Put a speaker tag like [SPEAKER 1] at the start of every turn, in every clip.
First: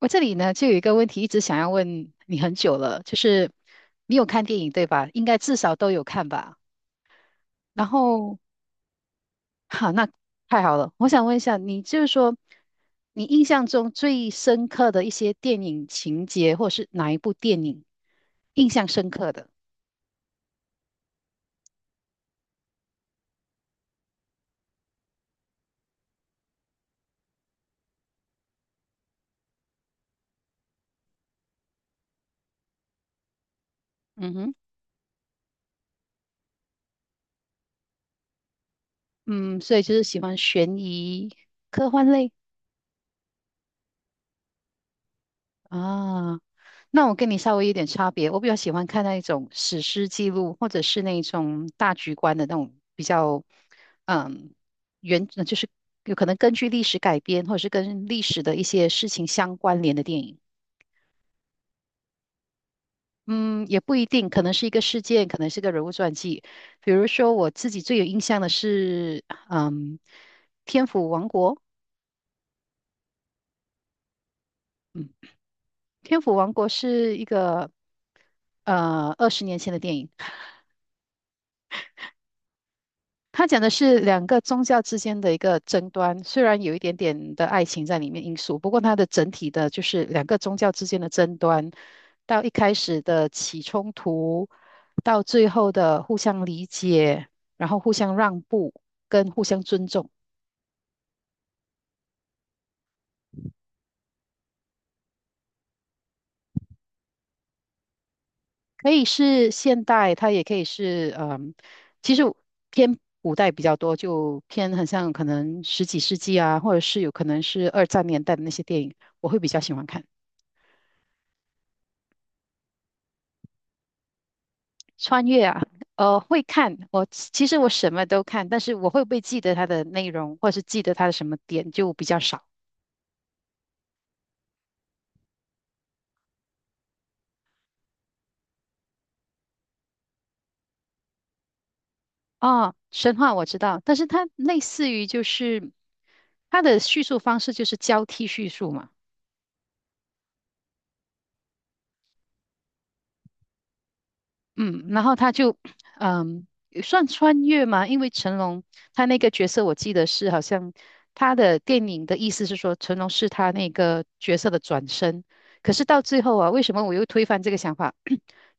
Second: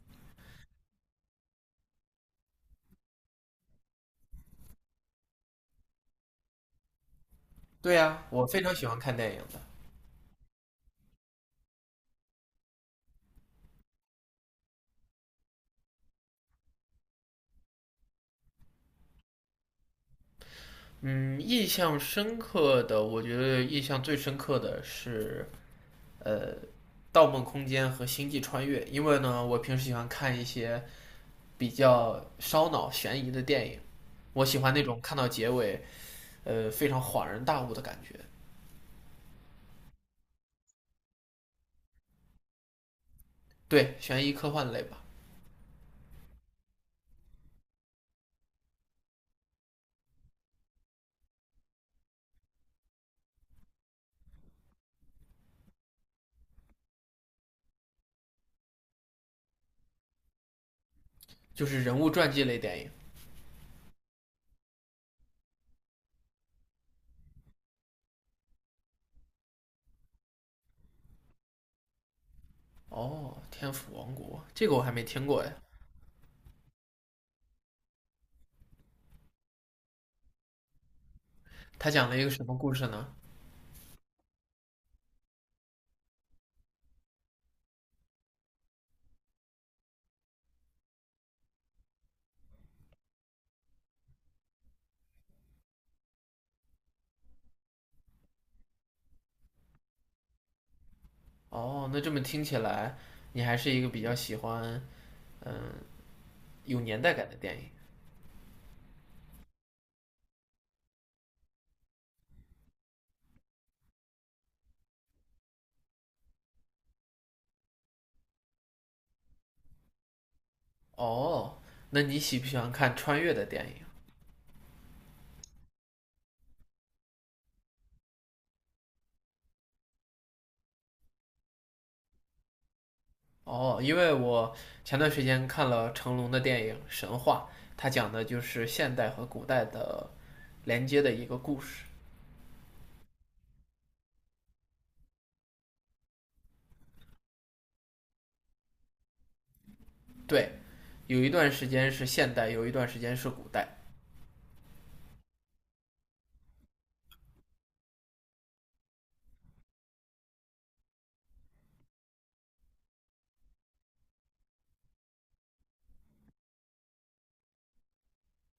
[SPEAKER 1] 我这里呢，就有一个问题一直想要问你很久了，就是你有看电影对吧？应该至少都有看吧。然
[SPEAKER 2] 对呀，
[SPEAKER 1] 后，
[SPEAKER 2] 我非常喜欢看电影的。
[SPEAKER 1] 哈，那太好了。我想问一下，你就是说，你印象中最深刻的一些电影情节，或是哪一部电影印象深刻的？
[SPEAKER 2] 嗯，印象深刻的，我觉得印象最深刻的是呃，《盗梦空间》和《星际穿越》，因为呢，我平时喜欢看一些比较烧脑悬疑的电影，
[SPEAKER 1] 嗯
[SPEAKER 2] 我
[SPEAKER 1] 哼，
[SPEAKER 2] 喜欢那种看到结尾非常恍然大悟的感觉。
[SPEAKER 1] 嗯，所以就是喜欢悬疑、科幻类
[SPEAKER 2] 对，悬疑科幻类吧，
[SPEAKER 1] 啊。那我跟你稍微有点差别，我比较喜欢看那一种史诗记录，或者是那一种大局观的那种比较，嗯，就是有可能根据历史改编，或者是跟历史的一些事情相关联的电影。
[SPEAKER 2] 就是人物传记类电影。
[SPEAKER 1] 嗯，也不一定，可能是一个事件，可能是个人物传记。比如说，我自己最有印象的是，嗯，《天府王国》。
[SPEAKER 2] 哦，《天府王国》这个我还没听过呀，
[SPEAKER 1] 《天府王国》是一个二十年前的电影，
[SPEAKER 2] 它讲了一个什么故事呢？
[SPEAKER 1] 他讲的是两个宗教之间的一个争端，虽然有一点点的爱情在里面因素，不过它的整体的就是两个宗教之间的争端，到一开始的起冲突，到最后的互相理解，然后互相让步跟互相尊重，
[SPEAKER 2] 哦，那这么听起来，你还是一个比较喜欢。有年代感的电影。
[SPEAKER 1] 可以是现代，它也可以是嗯，其实偏古代比较多，就偏很像可能十几世纪啊，或者是有可能是二战年代的那些电影，我会比较喜欢看。
[SPEAKER 2] 哦，那你喜不喜欢看穿越的电影？
[SPEAKER 1] 穿越啊，会看。我其实我什么都看，但是我会不会记得它的内容，或是记得它的什么点，就比较少。
[SPEAKER 2] 哦，因为我前段时间看了成龙的电影《神话》，它讲的就是现代和古代的连接的一个故事。
[SPEAKER 1] 啊。神话我知道，但是它类似于就是它的叙述方式就是交替叙述嘛，
[SPEAKER 2] 对，有一段时间是现代，有一段时间是古代。
[SPEAKER 1] 嗯，然后它就嗯算穿越嘛，因为成龙他那个角色我记得是好像他的电影的意思是说成龙是他那个角色的转身，可是到最后啊，为什么我又推翻这个想法？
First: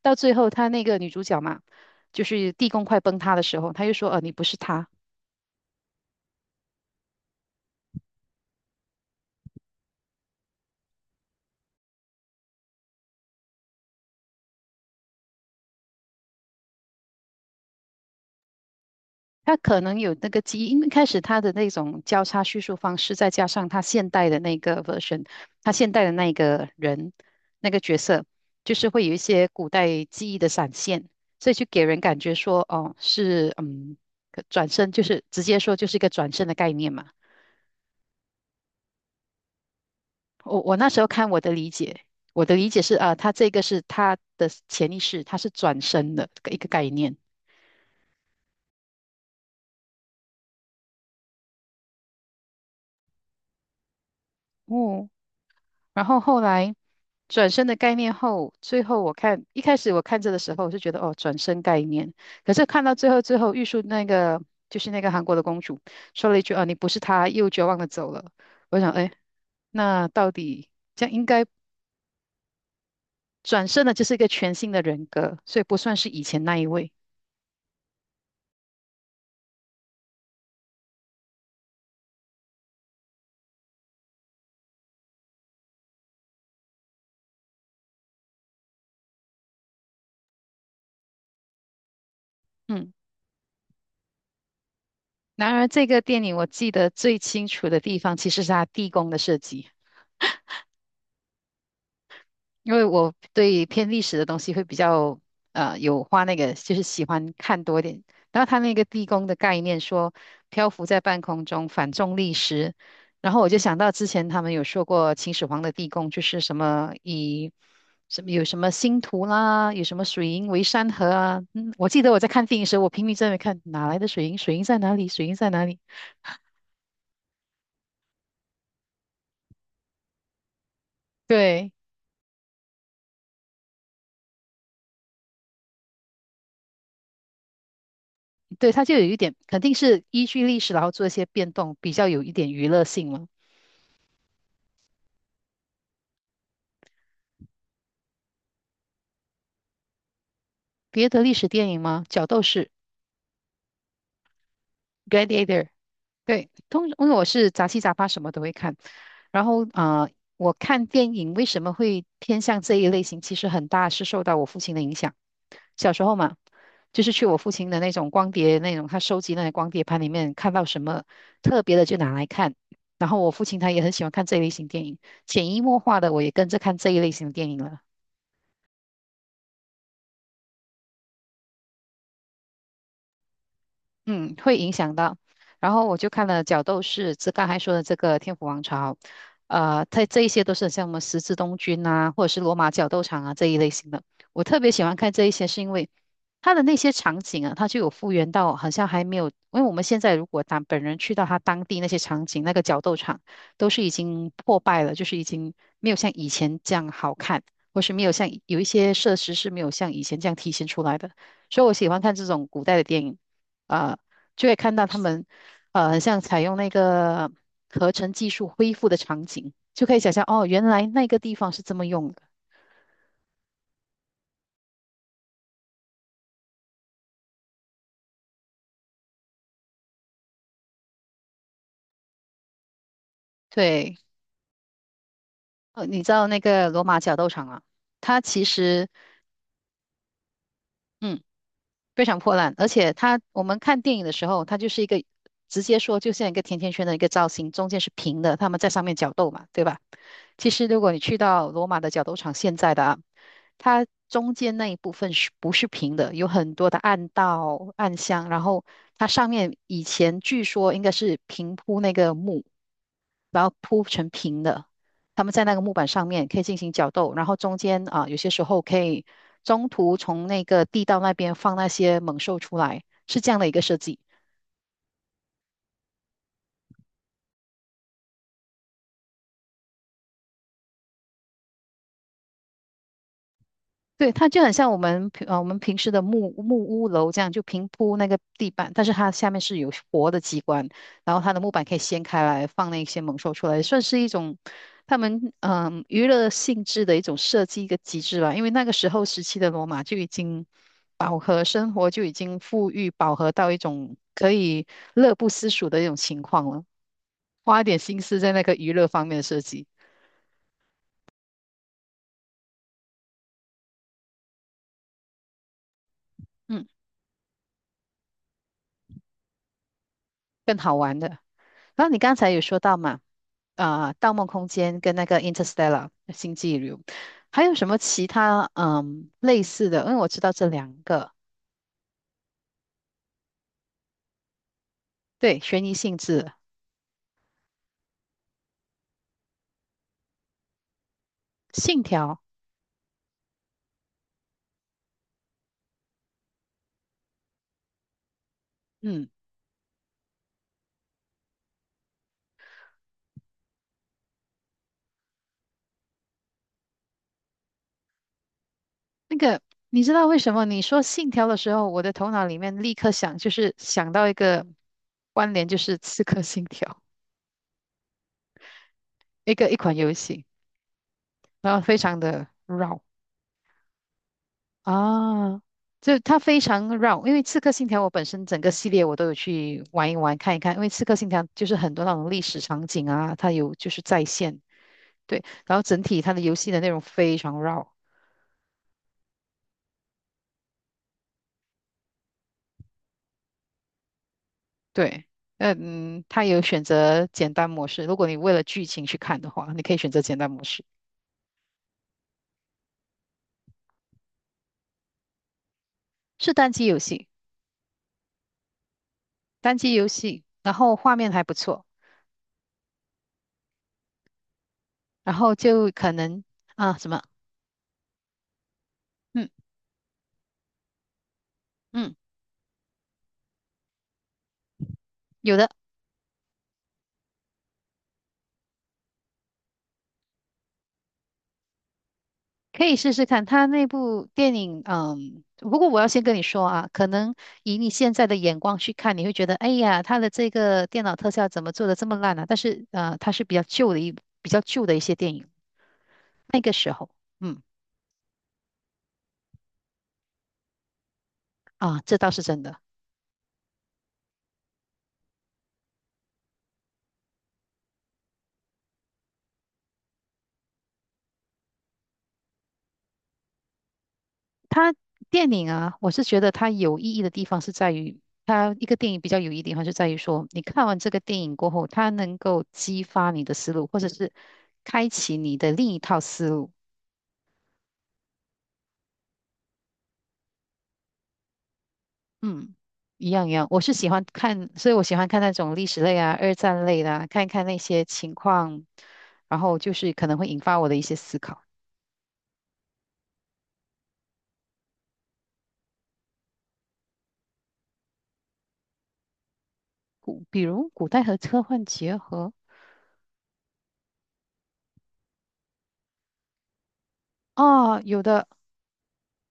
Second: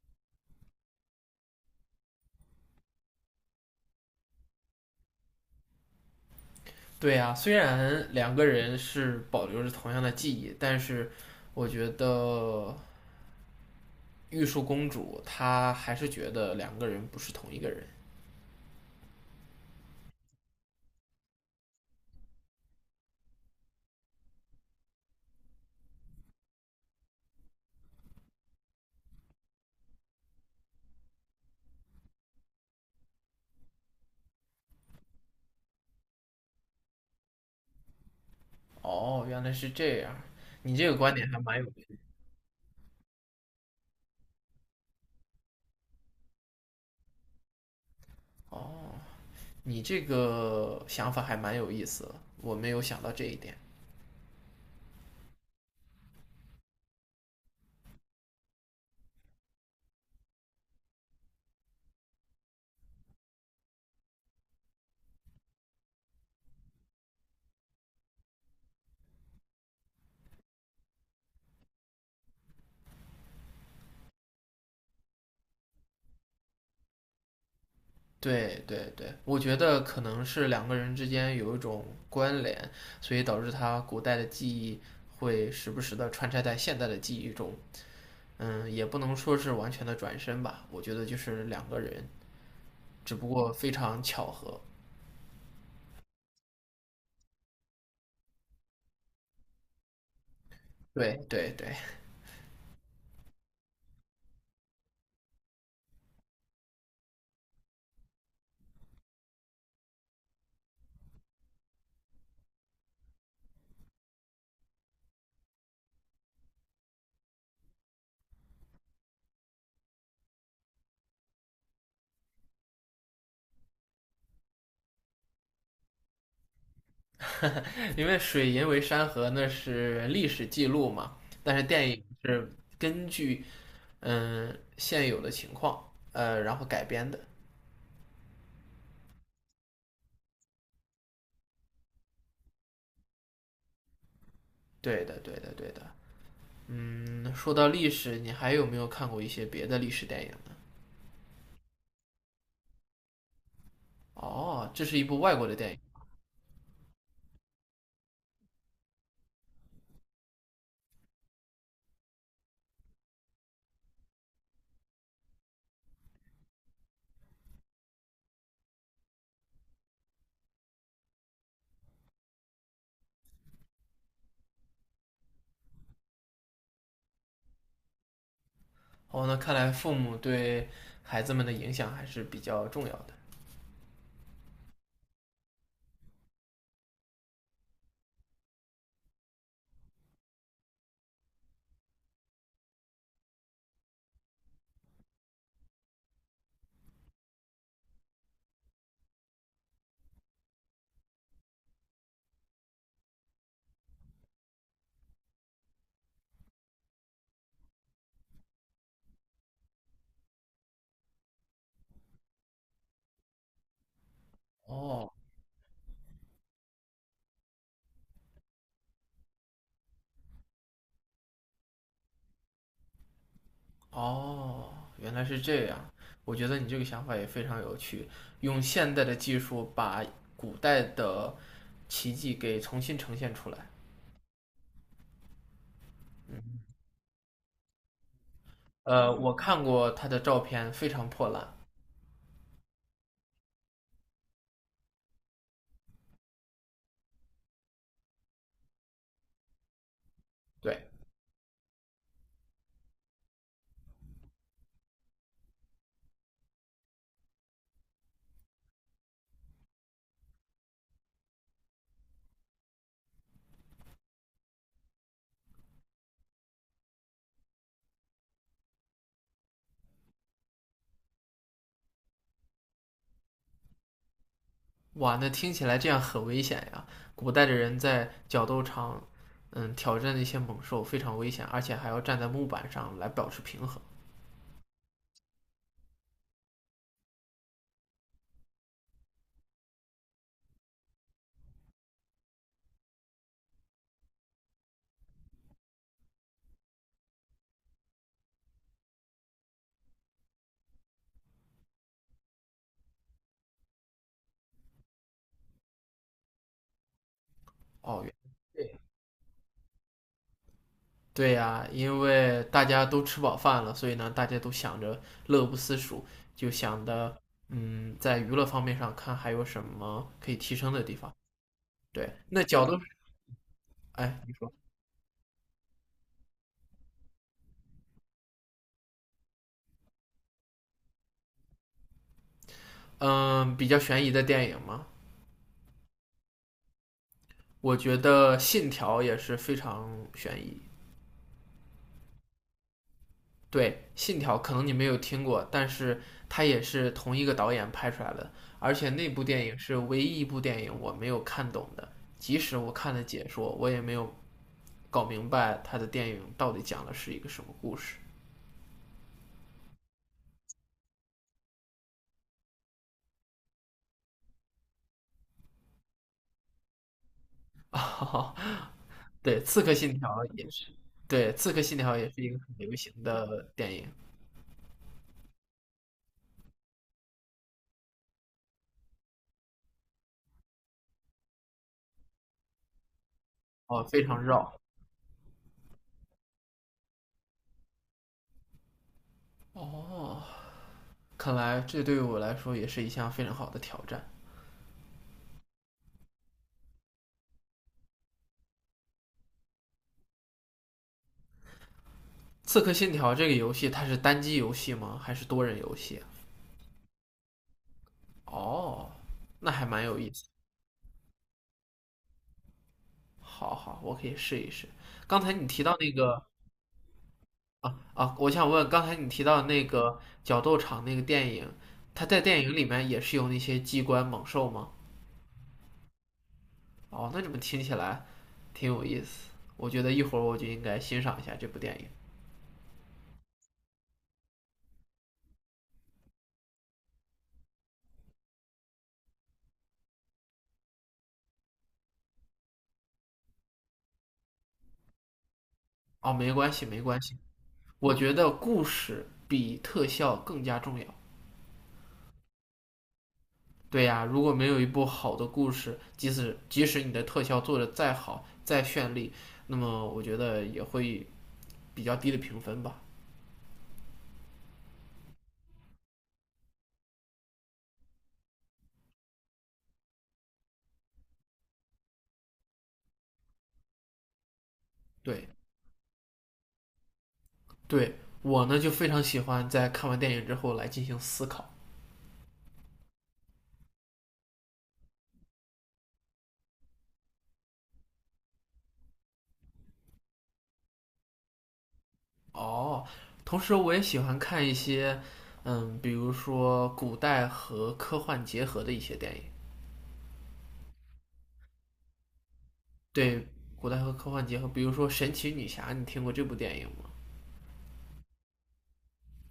[SPEAKER 1] 到最后，她那个女主角嘛，就是地宫快崩塌的时候，她又说：你不是她。”
[SPEAKER 2] 对啊，虽然两个人是保留着同样的记忆，但是我觉得玉树公主她还是觉得两个人不是同一个人。
[SPEAKER 1] 她可能有那个记忆，因为开始她的那种交叉叙述方式，再加上她现代的那个 version，她现代的那个人那个角色，就是会有一些古代记忆的闪现，所以就给人感觉说，哦，是嗯，可转身就是直接说就是一个转身的概念嘛。
[SPEAKER 2] 哦，原来是这样，
[SPEAKER 1] 我
[SPEAKER 2] 你
[SPEAKER 1] 我
[SPEAKER 2] 这
[SPEAKER 1] 那
[SPEAKER 2] 个
[SPEAKER 1] 时候
[SPEAKER 2] 观点
[SPEAKER 1] 看
[SPEAKER 2] 还
[SPEAKER 1] 我的
[SPEAKER 2] 蛮有
[SPEAKER 1] 理解。我的理解是，啊，他这个是他的潜意识，他是转身的一个概念。
[SPEAKER 2] 哦，你这个想法还蛮有意思的，我没有想到这一点。
[SPEAKER 1] 哦，然后后来转身的概念后，最后我看一开始我看着的时候，我就觉得哦，转身概念。可是看到最后，最后玉树那个就是那个韩国的公主说了一句：“哦，你不是她。”又绝望的走了。我想，哎，那到底这样应该转身的，就是一个全新的人格，所以不算是以前那一位。
[SPEAKER 2] 对对对，我觉得可能是两个人之间有一种关联，所以导致他古代的记忆会时不时的穿插在现代的记忆中。嗯，也不能说是完全的转身吧，我觉得就是两个人，
[SPEAKER 1] 嗯，
[SPEAKER 2] 只不过非常巧合。
[SPEAKER 1] 然而这个电影我记得最清楚的地方，其实是它地宫的设计。
[SPEAKER 2] 对对对，
[SPEAKER 1] 因为我对偏历史的东西会比较有花那个，就是喜欢看多一点。然后他那个地宫的概念说漂浮在半空中，反重力时，然后我就想到之前他们有说过秦始皇的地宫就是什么以什么有什么星图啦，有什么水银为山河啊。嗯，我记得我在看电影时候，我拼命在那边看哪来的水银，水银在哪里，水银在哪里？
[SPEAKER 2] 因为“水银为山河”那是历史记录嘛，但是
[SPEAKER 1] 对
[SPEAKER 2] 电影是根据现有的情况，然后改编的。
[SPEAKER 1] 对，它就有一点肯定是依据历史然后做一些变动，比较有一点娱乐性了。
[SPEAKER 2] 对的，对的，对的。嗯，说到历史，你还有没有看过一些别的历史电影呢？
[SPEAKER 1] 别的历史电影吗？角斗士（
[SPEAKER 2] 哦，这是一部外国的
[SPEAKER 1] （Gladiator）。
[SPEAKER 2] 电影。
[SPEAKER 1] 对，通因为我是杂七杂八什么都会看，然后我看电影为什么会偏向这一类型？其实很大是受到我父亲的影响。小时候嘛，就是去我父亲的那种光碟，那种他收集那些光碟盘里面看到什么特别的就拿来看。然后我父亲他也很喜欢看这一类型电影，潜移默化的我也跟着看这一类型的电影了。
[SPEAKER 2] 哦，那看来父母对孩子们的影响还是比较重要的。
[SPEAKER 1] 嗯，会影响到。然后我就看了角斗士，这刚才说的这个天府王朝，它这一些都是像我们十字东军啊，或者是罗马角斗场啊这一类型的。我特别喜欢看这一些，是因为它的那些场景啊，它就有复原到，好像还没有，因为我们现在如果当本人去到它当地那些场景，那个角斗场都是已经破败了，就是已经没有像以前这样好看，或是没有像有一些设施是没有像以前这样体现出来的。所以我喜欢看这种古代的电影。啊，就会看到他
[SPEAKER 2] 哦
[SPEAKER 1] 们很像采用那个合成技术恢复的场景，就可以想象哦，原来那个地方是这么用的。
[SPEAKER 2] 哦，原来是这样。我觉得你这个想法也非常有趣，用现代的技术把古代的奇迹给重新呈现出来。
[SPEAKER 1] 对，你知道那个罗马角斗场啊，它其实
[SPEAKER 2] 我看过他的照片，非常
[SPEAKER 1] 嗯
[SPEAKER 2] 破烂。
[SPEAKER 1] 非常破烂，而且它我们看电影的时候，它就是一个直接说就像一个甜甜圈的一个造型，中间是平的，他们在上面角斗嘛，对吧？其实
[SPEAKER 2] 对。
[SPEAKER 1] 如果你去到罗马的角斗场现在的啊，它中间那一部分是不是平的？有很多的暗道、暗箱，然后它上面以前据说应该是平铺那个木，然后铺成平的。他们在那个木板上面可以进行角斗，然后中间啊，有些时候可以中途从那个地道那边放那些猛兽出来，是这样的一个设计。
[SPEAKER 2] 哇，那听起来这样很危险呀！古代的人在角斗场，嗯，挑战那些猛兽非常危险，而且还要站在木板上来保持平衡。
[SPEAKER 1] 对，它就很像我们平时的木屋楼这样，就平铺那个地板，但是它下面是有活的机关，然后它的木板可以掀开来放那些猛兽出来，算是一种他们娱乐性质的一种设计一个机制吧。因为那个时候时期的罗马就已经饱和生活就已经富裕饱和到一种可以乐不思蜀的一种情况了，花一点心
[SPEAKER 2] 哦，原
[SPEAKER 1] 思在那个娱
[SPEAKER 2] 对
[SPEAKER 1] 乐方面的设计，
[SPEAKER 2] 对呀，因为大家都吃饱饭了，所以呢，大家都想着乐不思蜀，就
[SPEAKER 1] 嗯，
[SPEAKER 2] 想着，嗯，在娱乐方面上看还有什么可以提
[SPEAKER 1] 更
[SPEAKER 2] 升
[SPEAKER 1] 好
[SPEAKER 2] 的地
[SPEAKER 1] 玩
[SPEAKER 2] 方。
[SPEAKER 1] 的。然后你
[SPEAKER 2] 对，
[SPEAKER 1] 刚才有
[SPEAKER 2] 那
[SPEAKER 1] 说
[SPEAKER 2] 角斗，
[SPEAKER 1] 到嘛，啊、盗
[SPEAKER 2] 哎，
[SPEAKER 1] 梦空间》跟那个《Interstellar》《星际旅游》，还有什么其他类似的？因为我知道这两个，
[SPEAKER 2] 嗯，比较悬疑的电影嘛，
[SPEAKER 1] 对，悬疑性质，
[SPEAKER 2] 我觉得《信条》也是非常悬疑。
[SPEAKER 1] 《信条》，
[SPEAKER 2] 对，《信条》可能你没有听过，但是它也是同一个导演拍出来的，而且
[SPEAKER 1] 嗯，
[SPEAKER 2] 那部电影是唯一一部电影我没有看懂的，即使我看了解说，我也没有搞明白他的电影到底讲的是一个什么故事。
[SPEAKER 1] 那个你知道为什么你说《信条》的时候，我的头脑里面立刻想，就是想到一个关联，就是《刺客信条》一
[SPEAKER 2] 对，
[SPEAKER 1] 个一
[SPEAKER 2] 《刺客
[SPEAKER 1] 款游
[SPEAKER 2] 信条》
[SPEAKER 1] 戏，
[SPEAKER 2] 也是，对，《刺
[SPEAKER 1] 然后
[SPEAKER 2] 客
[SPEAKER 1] 非
[SPEAKER 2] 信条》
[SPEAKER 1] 常
[SPEAKER 2] 也是
[SPEAKER 1] 的
[SPEAKER 2] 一个很流
[SPEAKER 1] 绕。
[SPEAKER 2] 行的电影，
[SPEAKER 1] 啊，就它非常绕，因为《刺客信条》我本身整个系列我都有去玩一玩看一看，因为《刺客信条》就是很多那种历史场景啊，它有就是
[SPEAKER 2] 哦，
[SPEAKER 1] 再
[SPEAKER 2] 非常
[SPEAKER 1] 现，
[SPEAKER 2] 绕。
[SPEAKER 1] 对，然后整体它的游戏的内容非常绕，
[SPEAKER 2] 哦，看来这对于我来说也是一项非常好的挑战。
[SPEAKER 1] 对，嗯，它有选择简单模式，如果你为了剧情去看的话，你可以选择简单模式，
[SPEAKER 2] 《刺客信条》这个游戏它是单机游戏吗？还是多人游戏啊，
[SPEAKER 1] 是单机游戏，
[SPEAKER 2] 哦，那
[SPEAKER 1] 单
[SPEAKER 2] 还
[SPEAKER 1] 机
[SPEAKER 2] 蛮
[SPEAKER 1] 游
[SPEAKER 2] 有意
[SPEAKER 1] 戏，
[SPEAKER 2] 思。
[SPEAKER 1] 然后画面还不错，
[SPEAKER 2] 好好，我可以试一试。
[SPEAKER 1] 然
[SPEAKER 2] 刚
[SPEAKER 1] 后
[SPEAKER 2] 才你提
[SPEAKER 1] 就
[SPEAKER 2] 到
[SPEAKER 1] 可
[SPEAKER 2] 那个
[SPEAKER 1] 能啊什么，
[SPEAKER 2] 啊啊，我想问，刚才你提
[SPEAKER 1] 嗯
[SPEAKER 2] 到那个角斗场那个电影，
[SPEAKER 1] 嗯，
[SPEAKER 2] 它在电影里面也是有那些机关猛兽吗？
[SPEAKER 1] 有的。
[SPEAKER 2] 哦，那怎么听起来挺有意思？我觉得一会儿我就应该欣赏一下这部电影。
[SPEAKER 1] 可以试试看，他那部电影，嗯，不过我要先跟你说啊，可能以你现在的眼光去看，你会觉得，哎呀，他的这个电脑特效怎么做的这么烂啊？但是，它是比较旧的一些电影，
[SPEAKER 2] 哦，没
[SPEAKER 1] 那
[SPEAKER 2] 关
[SPEAKER 1] 个
[SPEAKER 2] 系，
[SPEAKER 1] 时
[SPEAKER 2] 没
[SPEAKER 1] 候，
[SPEAKER 2] 关系。
[SPEAKER 1] 嗯，
[SPEAKER 2] 我觉得故事比特效更加重要。
[SPEAKER 1] 啊，这倒是真的。
[SPEAKER 2] 对呀、如果没有一部好的故事，即使你的特效做的再好、再绚丽，那么我觉得也会比较低的评分吧。
[SPEAKER 1] 它电影啊，我是觉得它有意义的地方是在于，它一个电影比较有意义的地方是在于说，你看完这个电影过后，它能够激发你的思路，或者是开启
[SPEAKER 2] 对，
[SPEAKER 1] 你的另一套思路。
[SPEAKER 2] 对我呢就非常喜欢在看完电影之后来进行思考。
[SPEAKER 1] 嗯，一样一样，我是喜欢看，所以我喜欢看那种历史类啊、二战类的啊，看一看那些情况，然后就是可能会引发我的一些思考，
[SPEAKER 2] 哦，同时我也喜欢看一些，嗯，比如说古代和科幻结合的一些电影。
[SPEAKER 1] 古，比如古代和科幻结合
[SPEAKER 2] 对，古代和科幻结合，比如说《神奇女侠》，你听过这部电影吗？
[SPEAKER 1] 啊，有的，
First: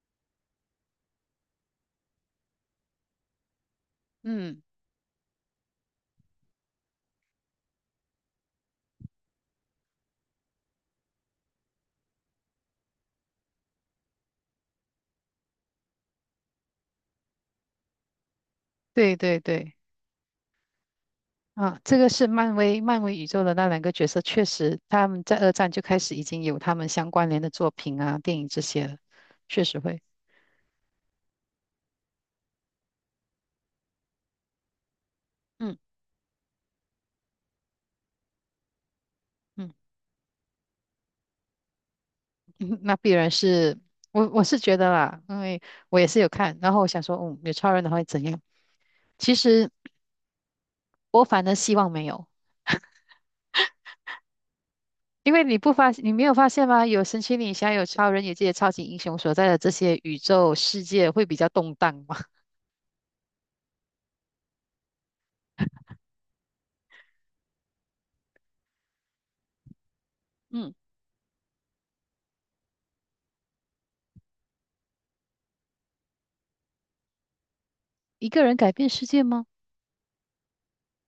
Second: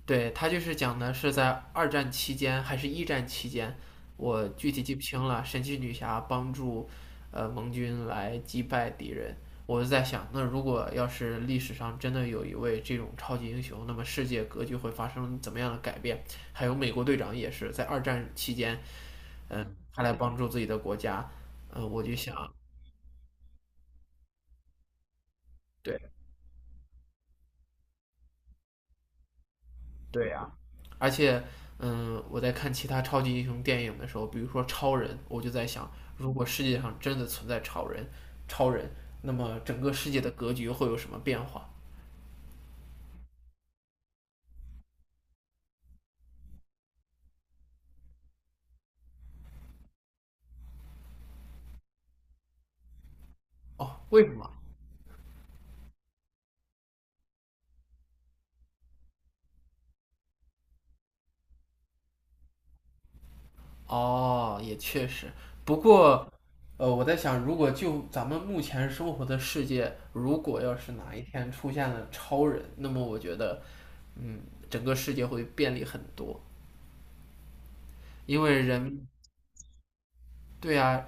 [SPEAKER 2] 对，他就是讲的是在二战期间还是一战期间，我
[SPEAKER 1] 嗯，
[SPEAKER 2] 具体记不清了。神奇女侠帮助盟军来击败敌人。我就在想，那如果要是历史上真的有一位这种超级英雄，那么世界格局会发生怎么样的改变？还有美国队长也是在二战期间，
[SPEAKER 1] 对对
[SPEAKER 2] 嗯、
[SPEAKER 1] 对，
[SPEAKER 2] 他来帮助自己的国家，
[SPEAKER 1] 啊，
[SPEAKER 2] 嗯、
[SPEAKER 1] 这
[SPEAKER 2] 我
[SPEAKER 1] 个
[SPEAKER 2] 就
[SPEAKER 1] 是
[SPEAKER 2] 想，
[SPEAKER 1] 漫威宇宙的那两个角色，确实他们在二战就开
[SPEAKER 2] 对，
[SPEAKER 1] 始已经有他们相关联的作品啊、电影这些了，确实会，
[SPEAKER 2] 对呀、而且，嗯，我在看其他超级英雄电影的时候，比如说超人，我就在
[SPEAKER 1] 嗯
[SPEAKER 2] 想，如果世界上真的存在超人，超人，那么
[SPEAKER 1] 嗯。
[SPEAKER 2] 整个世界的格局会有什么变化？
[SPEAKER 1] 那必然是我是觉得啦，因为我也是有看，然后我想说，嗯，有超人的话会怎样？其实我反而希望没有，
[SPEAKER 2] 哦，为什么？
[SPEAKER 1] 因为你没有发现吗？有神奇女侠，有超人，有这些超级英雄所在的这些宇宙世界会比较动荡吗？
[SPEAKER 2] 哦，也确实。不过，我在想，如果就咱们目前生活的世界，如果
[SPEAKER 1] 嗯，
[SPEAKER 2] 要是哪一天出现了超人，那么我觉得，嗯，整个世界会便利很多，
[SPEAKER 1] 一
[SPEAKER 2] 因
[SPEAKER 1] 个人
[SPEAKER 2] 为
[SPEAKER 1] 改变世
[SPEAKER 2] 人，
[SPEAKER 1] 界吗？
[SPEAKER 2] 对呀，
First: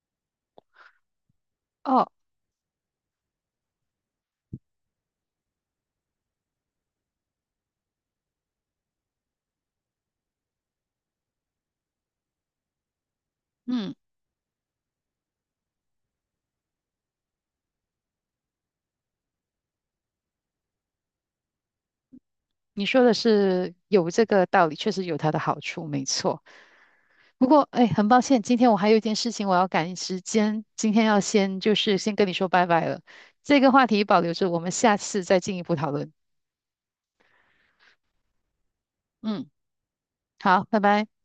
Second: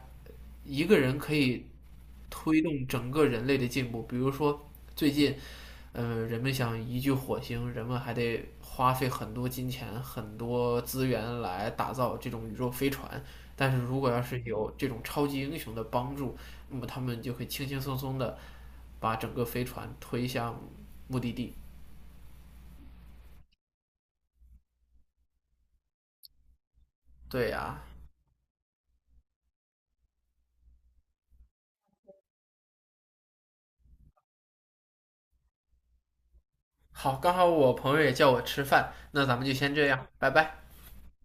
[SPEAKER 2] 一个人可以
[SPEAKER 1] 哦，
[SPEAKER 2] 推动整个人类的进步。比如说，最近，人们想移居火星，人们还得花费很多金钱、很多资源来打造这种宇宙飞船。但是
[SPEAKER 1] 嗯，
[SPEAKER 2] 如果要是有这种超级英雄的帮助，那么他们就会轻轻松松的把整个飞船推向目的地。
[SPEAKER 1] 你说的是有这个道理，确实有它的好处，没错。不
[SPEAKER 2] 对
[SPEAKER 1] 过，
[SPEAKER 2] 呀、
[SPEAKER 1] 哎，很抱歉，今天我还有一件事情我要赶时间，今天要先就是先跟你说拜拜了。这个话题保留着，我们下次再进一步讨论。
[SPEAKER 2] 好，刚好我朋友也叫我吃饭，那咱们
[SPEAKER 1] 嗯，
[SPEAKER 2] 就先这样，拜拜。
[SPEAKER 1] 好，拜拜。